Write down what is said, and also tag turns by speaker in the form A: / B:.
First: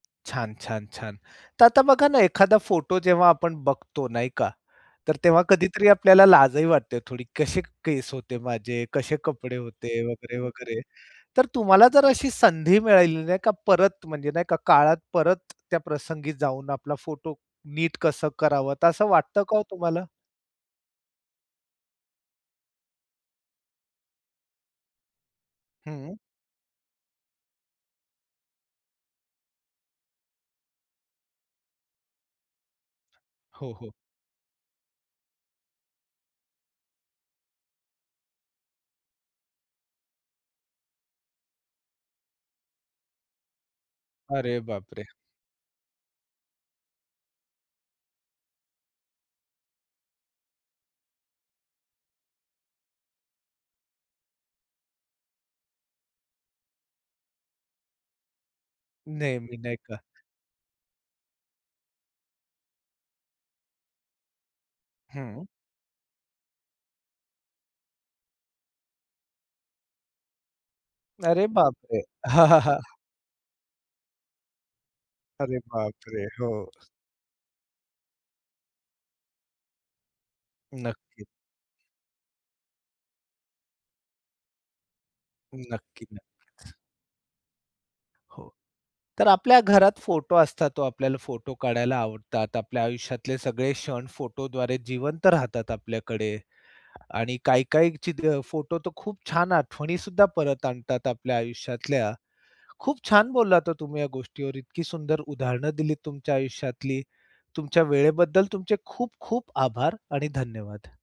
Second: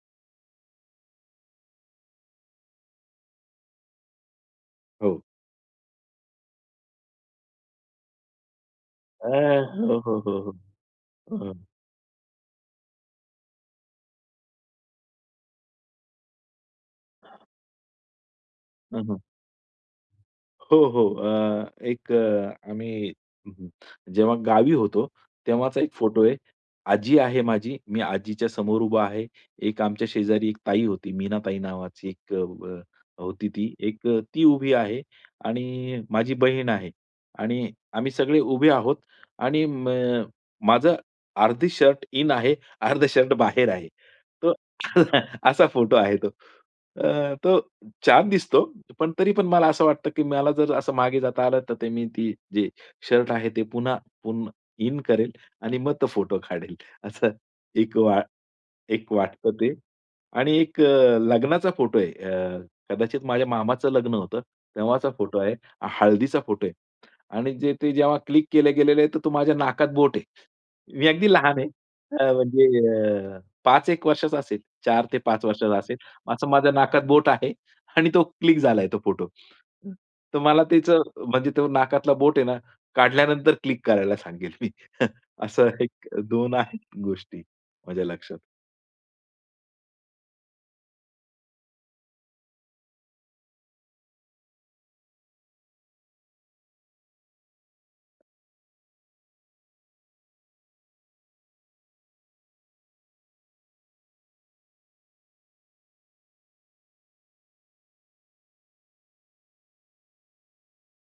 A: छान, छान, छान. तर आता बघा ना, एखादा फोटो जेव्हा आपण बघतो नाही का? तर
B: हो.
A: तेव्हा कधीतरी आपल्याला लाजही वाटते थोडी "कसे केस होते माझे, कसे
B: अ,
A: कपडे
B: हो,
A: होते,"
B: हो, हो,
A: वगैरे, वगैरे तर
B: हो.
A: तुम्हाला जर अशी संधी मिळाली नाही का, परत म्हणजे नाही का, काळात परत त्या प्रसंगी जाऊन आपला फोटो नीट कसं करावं तर
B: हं,
A: असं
B: हं.
A: वाटतं का हो तुम्हाला?
B: हो, हो अ, एक अ, आम्ही हं, हं. जेव्हा गावी होतो तेव्हाचा 1
A: हं.
B: फोटो आहे. आजी आहे माझी, मी आजीच्या समोर उभा आहे. एक आमच्या शेजारी 1 ताई होती मीनाताई नावाची एक अ, व होती
A: हो,
B: ती
A: हो.
B: एक ती उभी आहे आणि माझी बहीण आहे. आणि आम्ही सगळे उभे आहोत आणि म माझं अर्धी शर्ट इन आहे, अर्ध शर्ट बाहेर आहे. तो
A: अरे बाप रे!
B: असा फोटो आहे तो. अ, तो छान दिसतो. पण तरी पण मला असं वाटतं, की मला जर असं मागे जाता आलं तर मी ती जे शर्ट आहे ते पुन्हा पुन्हा इन करेल आणि मग तो फोटो काढेल असं एक वा एक
A: नाही
B: वाटतं
A: मी
B: ते
A: नाही का.
B: आणि एक अ, लग्नाचा फोटो आहे. अ, कदाचित माझ्या मामाचं लग्न होतं तेव्हाचा फोटो
A: हं.
B: आहे. हळदीचा फोटो आहे. आणि जे ते जेव्हा क्लिक केलं गेलेलं आहे तर तो माझ्या नाकात बोट आहे. मी अगदी
A: अरे
B: लहान आहे.
A: बाप रे!
B: अ,
A: हां, हां,
B: म्हणजे
A: हां.
B: 5 एक वर्षाचा असेल, 4 ते 5
A: अरे
B: वर्षाचा असेल.
A: बाप रे!
B: असं
A: हो.
B: माझ्या नाकात बोट आहे आणि तो क्लिक झालाय तो फोटो. तर मला त्याचं
A: नक्कीच.
B: म्हणजे नाकातला बोट आहे ना, काढल्यानंतर क्लिक करायला सांगेल मी, असं
A: नक्की, नक्कीच.
B: 1-2 आहेत गोष्टी माझ्या लक्षात.
A: हो तर आपल्या घरात फोटो असतात हो आपल्याला फोटो काढायला आवडतात. आपल्या आयुष्यातले सगळे क्षण फोटोद्वारे जिवंत राहतात आपल्याकडे आणि काही, काही ची फोटो तर खूप छान आठवणी सुद्धा परत आणतात आपल्या आयुष्यातल्या. खूप छान बोललात हो तुम्ही या गोष्टीवर इतकी सुंदर उदाहरणं दिलीत तुमच्या आयुष्यातली. तुमच्या वेळेबद्दल तुमचे खूप, खूप आभार आणि धन्यवाद.